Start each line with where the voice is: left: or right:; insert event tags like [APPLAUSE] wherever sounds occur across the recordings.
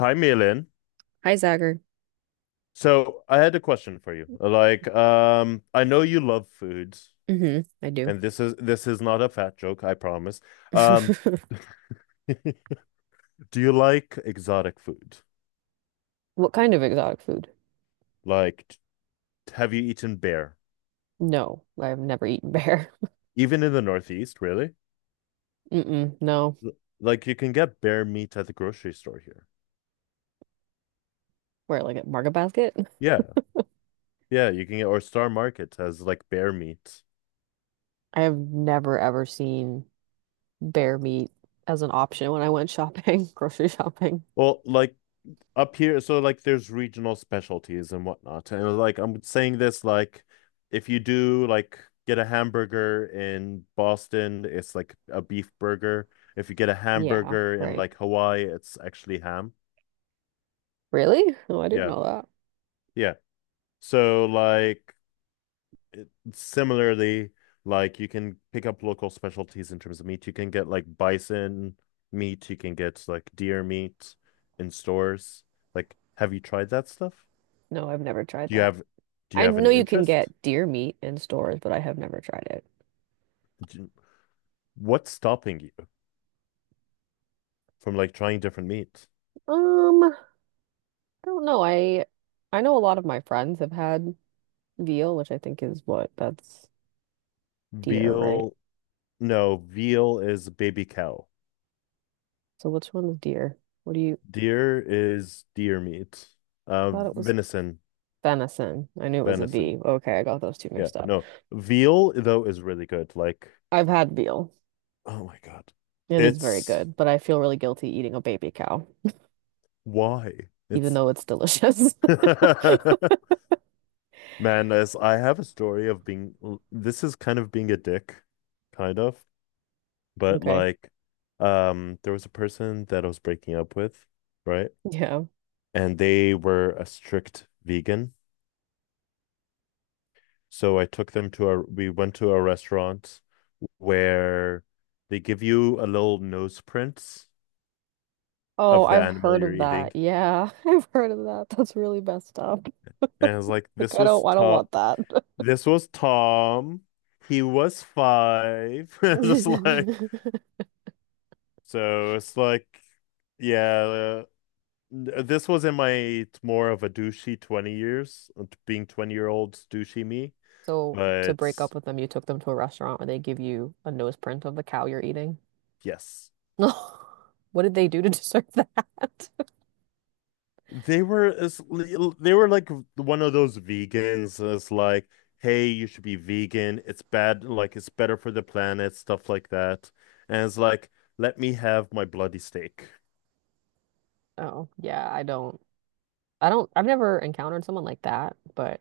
left: Hi, Milan.
right: Hi, Zagger.
left: So I had a question for you. Like, I know you love foods,
right: Hmm, I do.
left: and
right: [LAUGHS]
left: this is not a fat joke, I promise. Um, [LAUGHS] do you like exotic food?
right: What kind of exotic food?
left: Like, have you eaten bear?
right: No, I've never eaten bear. [LAUGHS]
left: Even in the Northeast, really?
right: Mm-mm, no.
left: L- Like, you can get bear meat at the grocery store here.
right: Where, like at Market Basket?
left: Yeah, yeah, you can get or Star Market has like bear meat.
right: I have never ever seen bear meat as an option when I went shopping, [LAUGHS] grocery shopping.
left: Well, like up here, so like there's regional specialties and whatnot. And like I'm saying this, like if you do like get a hamburger in Boston, it's like a beef burger. If you get a
right: Yeah,
left: hamburger in
right: right.
left: like Hawaii, it's actually ham.
right: Really? Oh, I didn't
left: Yeah,
right: know that.
left: yeah, so like similarly, like you can pick up local specialties in terms of meat. You can get like bison meat. You can get like deer meat in stores. Like have you tried that stuff?
right: No, I've never tried
left: Do you
right: that.
left: have
right: I
left: an
right: know you can
left: interest?
right: get deer meat in stores, but I have never tried it.
left: What's stopping you from like trying different meat?
right: I don't know. I know a lot of my friends have had veal, which I think is what that's deer, right?
left: Veal, no, veal is baby cow.
right: So which one is deer? What do you,
left: Deer is deer meat.
right: I
left: Uh,
right: thought it was
left: venison,
right: venison. I knew it was a
left: venison.
right: V. Okay, I got those two
left: Yeah,
right: mixed up.
left: no. Veal though is really good. Like,
right: I've had veal.
left: oh my God.
right: It is very
left: It's
right: good, but I feel really guilty eating a baby cow,
left: why?
right: even
left: It's
right: though it's delicious. [LAUGHS]
left: [LAUGHS] man, as I have a story of being this is kind of being a dick, kind of, but
right: Okay.
left: like there was a person that I was breaking up with, right?
right: Yeah.
left: And they were a strict vegan. So I took them to a, we went to a restaurant where they give you a little nose prints
right: Oh,
left: of the
right: I've
left: animal
right: heard
left: you're
right: of
left: eating.
right: that. Yeah, [LAUGHS] I've heard of that. That's really messed up.
left: And I was like,
right: Like
left: this
right: I
left: was
right: don't I don't
left: Tom.
right: want that.
left: This was Tom. He was five. [LAUGHS] Just like,
right: [LAUGHS]
left: so it's like, yeah, uh, this was in my more of a douchey 20 years, being 20-year-old douchey me.
right: So to
left: But
right: break up with them, you took them to a restaurant where they give you a nose print of the cow you're eating. [LAUGHS]
left: yes.
right: What did they do to deserve that? [LAUGHS]
left: They were as they were like one of those vegans that's like, hey, you should be vegan. It's bad, like it's better for the planet, stuff like that. And it's like, let me have my bloody steak.
right: Oh, yeah, I don't. I don't, I've never encountered someone like that, but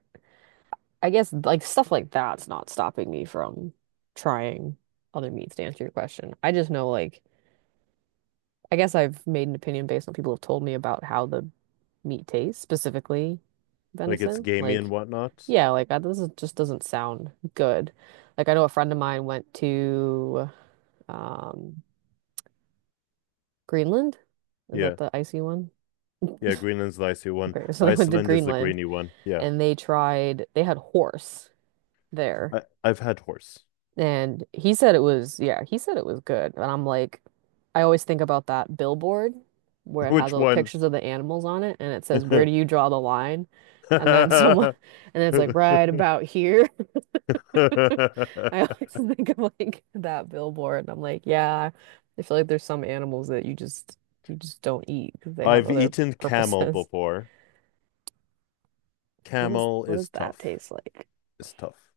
right: I guess like stuff like that's not stopping me from trying other meats to answer your question. I just know like, I guess I've made an opinion based on people have told me about how the meat tastes, specifically
left: Like it's
right: venison.
left: gamey and
right: Like,
left: whatnot.
right: yeah, like I, this is, just doesn't sound good. Like I know a friend of mine went to um, Greenland. Is that
left: Yeah.
right: the icy one?
left: Yeah, Greenland's the icy one.
right: Okay, [LAUGHS] so they went to
left: Iceland is the
right: Greenland
left: greeny one. Yeah.
right: and they tried, they had horse there.
left: I've had horse.
right: And he said it was, yeah, he said it was good. And I'm like, I always think about that billboard where
left: [LAUGHS]
right: it has
left: Which
right: all the
left: one?
right: pictures of the animals on it and it says, where
left: [LAUGHS]
right: do you draw the line? And then someone, [LAUGHS] and it's like, right about here. [LAUGHS] I always think of like that billboard. And I'm like, yeah, I feel like there's some animals that you just don't eat because they have
left: I've
right: other
left: eaten camel
right: purposes. [LAUGHS]
left: before.
right: What is,
left: Camel
right: what does
left: is
right: that
left: tough.
right: taste like?
left: It's tough.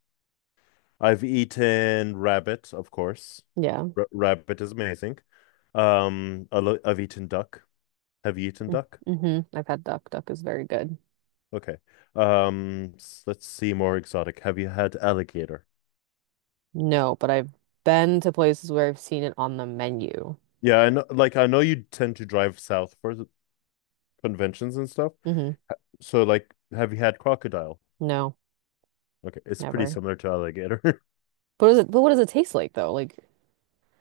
left: I've eaten rabbit, of course.
right: Yeah.
left: R rabbit is amazing. I've eaten duck. Have you eaten duck?
right: Mm-hmm. Mm-hmm. I've had duck. Duck is very good.
left: Okay. Let's see more exotic. Have you had alligator?
right: No, but I've been to places where I've seen it on the menu.
left: Yeah, I know you tend to drive south for the conventions and stuff.
right: Hmm.
left: So like, have you had crocodile?
right: No,
left: Okay, it's pretty
right: never.
left: similar to alligator.
right: But is it, but what does it taste like though? Like,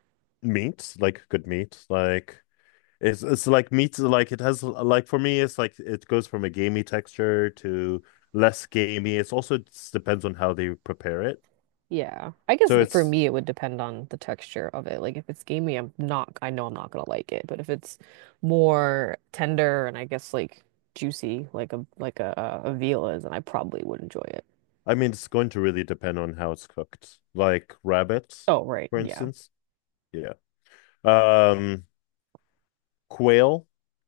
left: [LAUGHS] Meat, like good meat, like, it's like meat, like it has like for me, it's like it goes from a gamey texture to less gamey. It's also just depends on how they prepare it.
right: yeah. I guess
left: So
right: that for
left: it's
right: me it would depend on the texture of it. Like if it's gamey, I'm not, I know I'm not gonna like it. But if it's more tender and I guess like juicy, like a like, a veal is, then I probably would enjoy it.
left: I mean it's going to really depend on how it's cooked. Like rabbit,
right: Oh, right,
left: for
right: yeah.
left: instance. Yeah. Um Quail.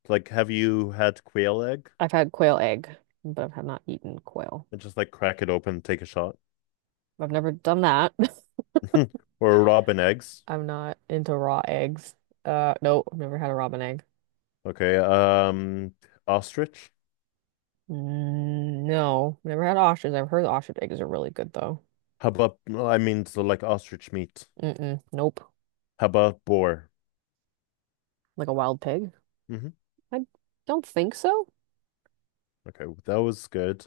left: Like have you had quail egg?
right: I've had quail egg, but I've had not eaten quail.
left: And just like crack it open, take a shot. [LAUGHS]
right: I've never done that. [LAUGHS]
left: Or robin eggs.
right: I'm not into raw eggs. No, I've never had a robin egg.
left: Okay. Ostrich.
right: Mm, no, never had ostrich. I've heard ostrich eggs are really good though.
left: How about I mean so like ostrich meat.
right: Mm-mm, nope.
left: How about boar?
right: Like a wild pig?
left: Mhm.
right: I don't think so.
left: Okay, that was good.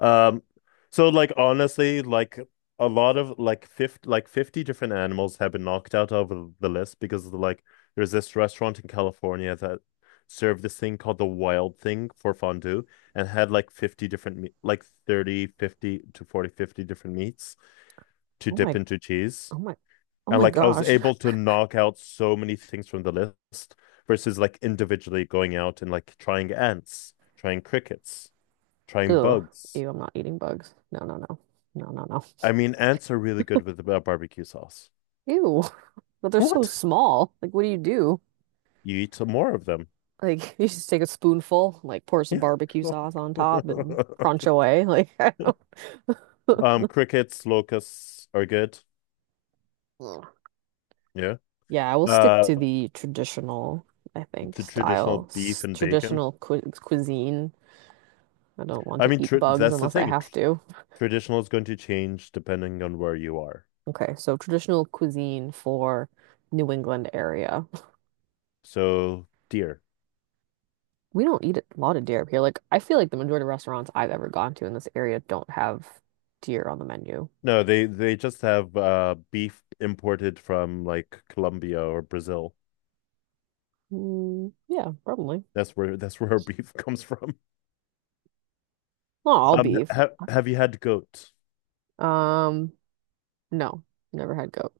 left: Um, so like honestly, like a lot of like 50, like 50 different animals have been knocked out of the list because of the, like there's this restaurant in California that served this thing called the wild thing for fondue and had like 50 different meat like 30 50 to 40 50 different meats to
right: Oh
left: dip
right: my,
left: into cheese.
right: oh my, oh
left: And
right: my
left: like I was
right: gosh.
left: able to knock out so many things from the list versus like individually going out and like trying ants, trying crickets
right: [LAUGHS]
left: trying
right: Ugh.
left: bugs.
right: Ew, I'm not eating bugs. No, no, no. No, no, no.
left: I mean, ants are really good with barbecue sauce.
right: Ew. [LAUGHS] But they're so
left: What?
right: small. Like, what do you do?
left: You eat some more of them.
right: Like, [LAUGHS] you just take a spoonful, like pour some
left: Yeah.
right: barbecue sauce
left: [LAUGHS]
right: on top and crunch away. Like, [LAUGHS] I don't.
left: Crickets, locusts are good.
right: [LAUGHS]
left: Yeah.
right: Yeah, I will stick
left: Uh,
right: to the traditional, I think,
left: the
right: style,
left: traditional beef and bacon.
right: traditional cu cuisine. I don't want
left: I
right: to
left: mean,
right: eat
left: tr
right: bugs
left: that's the
right: unless I
left: thing. Tr
right: have to.
left: traditional is going to change depending on where you are.
right: Okay, so traditional cuisine for New England area.
left: So, deer.
right: We don't eat a lot of deer up here. Like, I feel like the majority of restaurants I've ever gone to in this area don't have deer on the menu.
left: No, they just have beef imported from like Colombia or Brazil.
right: Mm, yeah, probably.
left: That's where our beef [LAUGHS] comes from.
right: Not all beef.
left: Ha have you had goat?
right: Um, no, never had goat.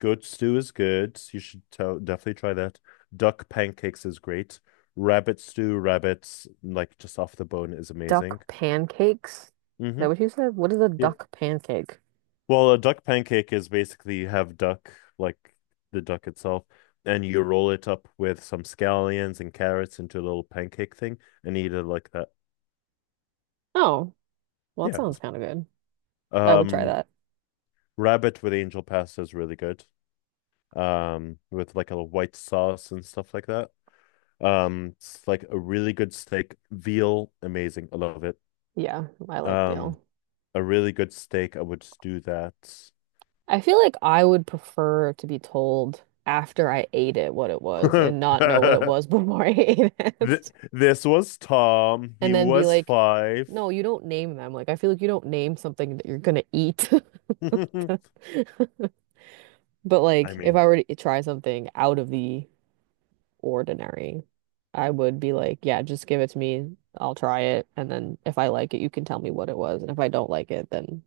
left: Goat stew is good. You should tell, definitely try that. Duck pancakes is great. Rabbit stew, rabbits, like just off the bone, is amazing.
right: Duck pancakes? Is that
left: Hmm.
right: what you said? What is a
left: Yeah.
right: duck pancake?
left: Well, a duck pancake is basically you have duck, like the duck itself, and you roll it up with some scallions and carrots into a little pancake thing and eat it like that.
right: Oh. Well, that
left: Yeah.
right: sounds kind of good. I would try
left: Um,
right: that.
left: rabbit with angel pasta is really good. With like a white sauce and stuff like that. It's like a really good steak, veal, amazing. I love it.
right: Yeah, I like
left: Um,
right: veal.
left: a really good steak, I would do that.
right: I feel like I would prefer to be told after I ate it what it was and not know what it was [LAUGHS]
left: [LAUGHS]
right: before I ate
left: Th-
right: it.
left: this was Tom. He
right: And then be
left: was
right: like,
left: five.
right: no, you don't name them. Like, I feel like you don't name something that you're gonna eat.
left: [LAUGHS] I
right: [LAUGHS] But like, if
left: mean,
right: I were to try something out of the ordinary, I would be like, yeah, just give it to me. I'll try it. And then if I like it, you can tell me what it was. And if I don't like it, then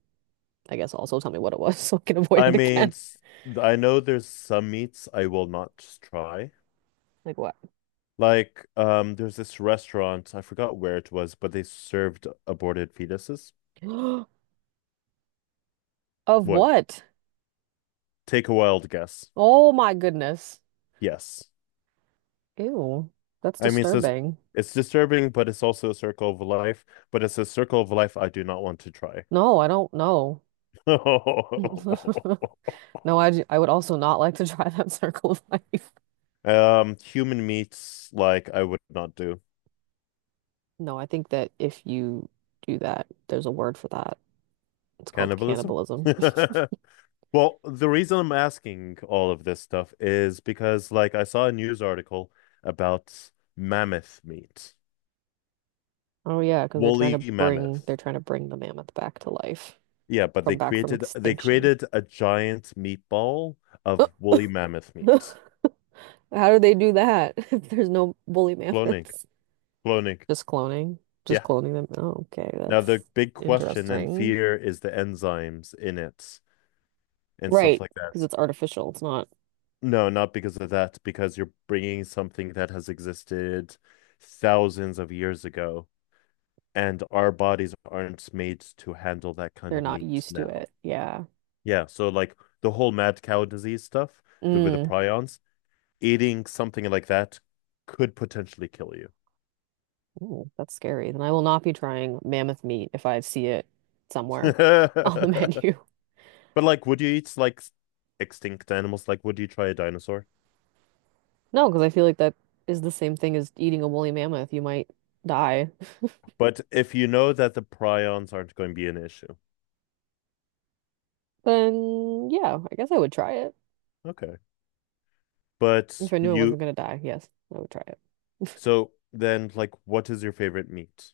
right: I guess also tell me what it was [LAUGHS] so I can avoid
left: I
right: it
left: mean,
right: again.
left: I know there's some meats I will not just try.
right: Like what?
left: Like, there's this restaurant, I forgot where it was, but they served aborted fetuses.
right: [GASPS] Of
left: What?
right: what?
left: Take a wild guess.
right: Oh my goodness.
left: Yes.
right: Ew, that's
left: I mean, so it's,
right: disturbing.
left: it's disturbing, but it's also a circle of life. But it's a circle of life I do not want to try.
right: No, I don't know. [LAUGHS]
left: [LAUGHS]
right: No, I would also not like to try that [LAUGHS] circle of life.
left: Human meats, like I would not do
right: No, I think that if you do that, there's a word for that. It's called
left: cannibalism.
right: cannibalism. [LAUGHS]
left: [LAUGHS] Well, the reason I'm asking all of this stuff is because, like, I saw a news article about mammoth meat,
right: Oh yeah, because
left: woolly mammoth.
right: they're trying to bring the mammoth back to life
left: Yeah, but they
right: from back from
left: created they
right: extinction.
left: created a giant meatball of woolly mammoth meat.
right: [LAUGHS] How do they do that [LAUGHS] if there's no woolly
left: Cloning,
right: mammoths?
left: cloning.
right: Just cloning. Just
left: Yeah.
right: cloning them. Oh, okay,
left: Now,
right: that's
left: the big question and
right: interesting.
left: fear is the enzymes in it and stuff
right: Right,
left: like
right: because
left: that.
right: it's artificial. It's not,
left: No, not because of that, because you're bringing something that has existed thousands of years ago, and our bodies aren't made to handle that kind
right: they're
left: of
right: not
left: meat
right: used to
left: now.
right: it. Yeah.
left: Yeah, so like the whole mad cow disease stuff, the with the
right: Mm.
left: prions, eating something like that could potentially kill you.
right: Ooh, that's scary. Then I will not be trying mammoth meat if I see it somewhere on the [LAUGHS]
left: [LAUGHS]
right: menu.
left: But like, would you eat like extinct animals? Like, would you try a dinosaur?
right: No, because I feel like that is the same thing as eating a woolly mammoth. You might die. [LAUGHS]
left: But if you know that the prions aren't going to be an issue.
right: Then, yeah, I guess I would try it.
left: Okay.
right: If
left: But
right: I knew I wasn't
left: you,
right: gonna die, yes, I would try it.
left: so then, like, what is your favorite meat?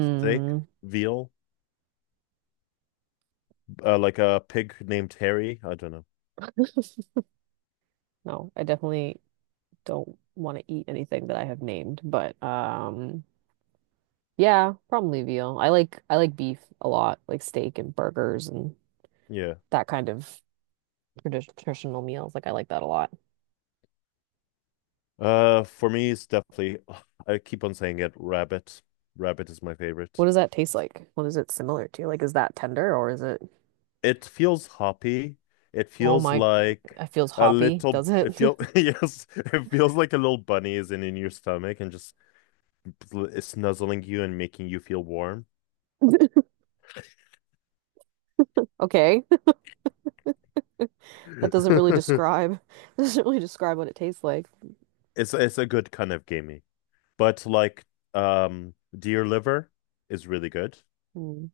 left: Steak? Veal? Like a pig named Harry? I don't know.
right: [LAUGHS] No, I definitely don't want to eat anything that I have named, but yeah, probably veal. I like beef a lot, like steak and burgers and
left: Yeah.
right: that kind of traditional meals. Like I like that a lot.
left: For me, it's definitely, [SIGHS] I keep on saying it, rabbit. Rabbit is my favorite.
right: What does that taste like? What is it similar to? Like is that tender or is it
left: It feels hoppy. It
right: Oh
left: feels
right: my,
left: like
right: it feels
left: a
right: hoppy,
left: little,
right: does
left: it
right: it?
left: feels
right: [LAUGHS]
left: [LAUGHS] yes, it feels like a little bunny is in, your stomach and just snuzzling you and making you feel warm.
right: Okay. [LAUGHS] That doesn't really
left: [LAUGHS]
right: describe [LAUGHS] doesn't really describe what it tastes like.
left: It's a good kind of gamey. But like deer liver is really good.
right: Mm.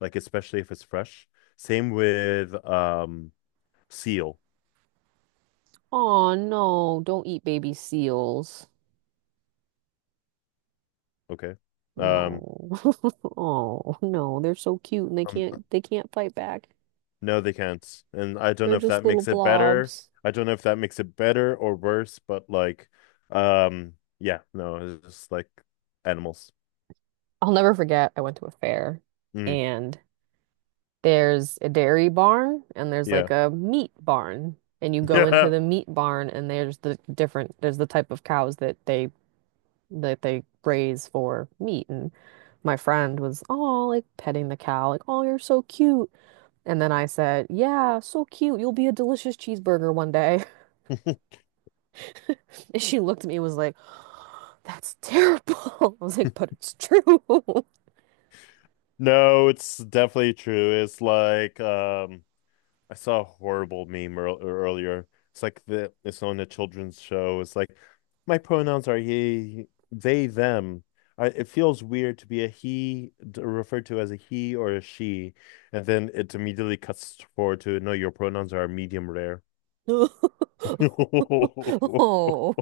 left: Like especially if it's fresh. Same with seal,
right: Oh no, don't eat baby seals.
left: okay? Um,
right: No. [LAUGHS] Oh, no. They're so cute and they
left: um
right: can't fight back.
left: no they can't. And I don't
right: They're
left: know if
right: just
left: that
right: little
left: makes it better.
right: blobs.
left: I don't know if that makes it better or worse, but like yeah, no, it's just like animals.
right: I'll never forget I went to a fair
left: Mm,
right: and there's a dairy barn and there's like
left: yeah.
right: a meat barn. And you
left: [LAUGHS]
right: go into
left: Yeah.
right: the meat barn and the type of cows that they raise for meat. And my friend was, oh, like petting the cow, like, oh, you're so cute. And then I said, yeah, so cute. You'll be a delicious cheeseburger one day.
left: [LAUGHS]
right: And she looked at me and was like, that's terrible. [LAUGHS] I was like, but it's true.
left: No, it's definitely true. It's like I saw a horrible meme earlier. It's like the it's on a children's show. It's like my pronouns are he, they, them. It feels weird to be a he, referred to as a he or a she, and then it immediately cuts forward to no, your pronouns are medium rare. [LAUGHS] I
right: [LAUGHS] Oh.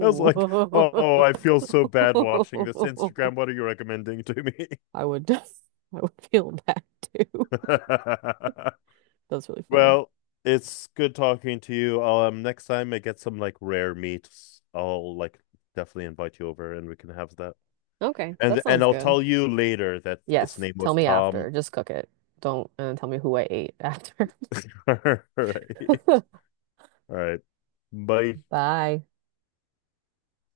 left: was like, oh, I feel so bad watching this. Instagram,
right: [LAUGHS]
left: what are you recommending to me?
right: I would feel bad too.
left: [LAUGHS]
right: That's really funny.
left: Well, it's good talking to you. Next time I get some like rare meats, I'll like definitely invite you over and we can have that.
right: Okay, that
left: And
right: sounds
left: I'll
right: good.
left: tell you later that its
right: Yes,
left: name
right: tell
left: was
right: me after.
left: Tom.
right: Just cook it. Don't and tell me who I ate after.
left: [LAUGHS] All right.
right: [LAUGHS]
left: All right. Bye.
right: Bye.